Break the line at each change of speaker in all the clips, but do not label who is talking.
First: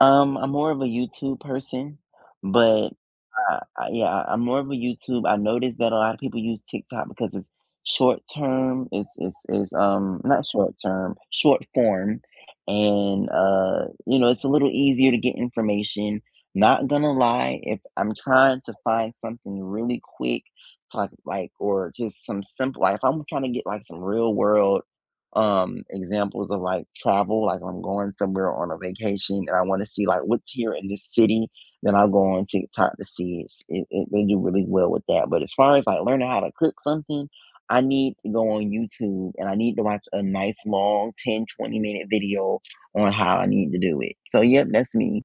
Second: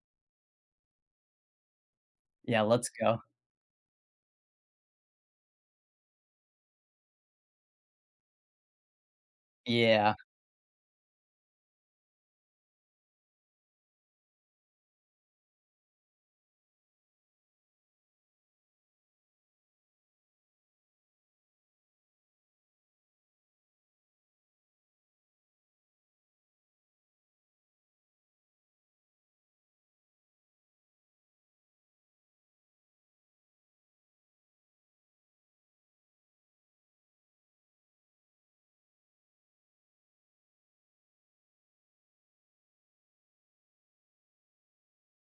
Um, I'm more of a YouTube person,
Yeah, let's
but,
go.
uh uh Yeah, I'm more of a YouTube I noticed that a lotta people use TikTok because it's short-term, it's it's it's,
Yeah.
um not short-term, short-form, and, uh, you know, it's a little easier to get information. Not gonna lie, if I'm trying to find something really quick, it's like or just some simple like, if I'm tryna get, like, some real-world, um, examples of, like, travel, like, I'm going somewhere on a vacation, and I wanna see, like, "What's here in this city?" Then, I'll go on TikTok to see, it's it it they do really well with that, but as far as, like, learning how to cook something, I need to go on YouTube, and I need to watch a nice, long, 10, twenty-minute video on how I need to do it, so, yep, that's me.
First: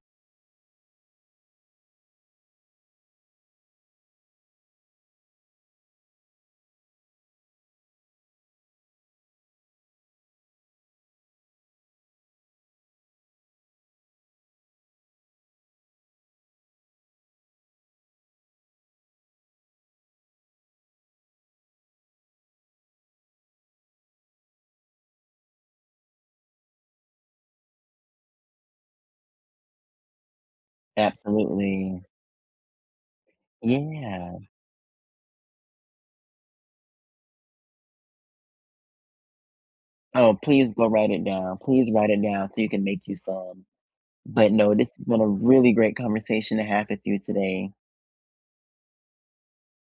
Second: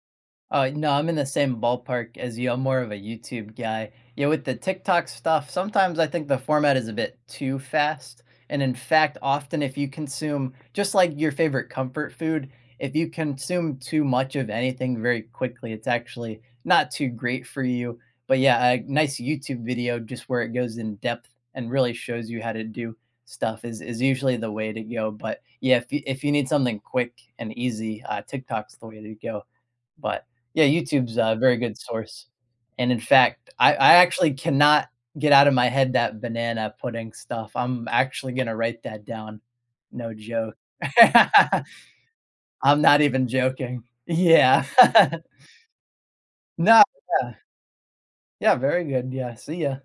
Uh, no, I'm in the same ballpark as you, I'm more of a YouTube guy. Yeah, with the TikTok stuff, sometimes I think the format is a bit too fast, and, in fact, often, if you consume just, like, your favorite comfort food, if you consume too much of anything very quickly, it's actually not too great for you, but, yeah, a nice YouTube video, just where it goes in-depth and really shows you how to do stuff is is usually the way to go, but, yeah, if y if you need something quick and easy, uh, Tiktok's the way to go, but yeah, YouTube's a very good
Absolutely.
source, and, in fact, I I actually
Yeah.
cannot get out of my head that banana pudding stuff, I'm actually gonna write that down. No
Oh,
joke.
please go write it down. Please write it down so you
I'm
can
not
make you
even
some.
joking.
But,
Yeah.
no, this has been a really great conversation to
No
have with you
Yeah.
today.
Yeah, very good, yeah. See ya.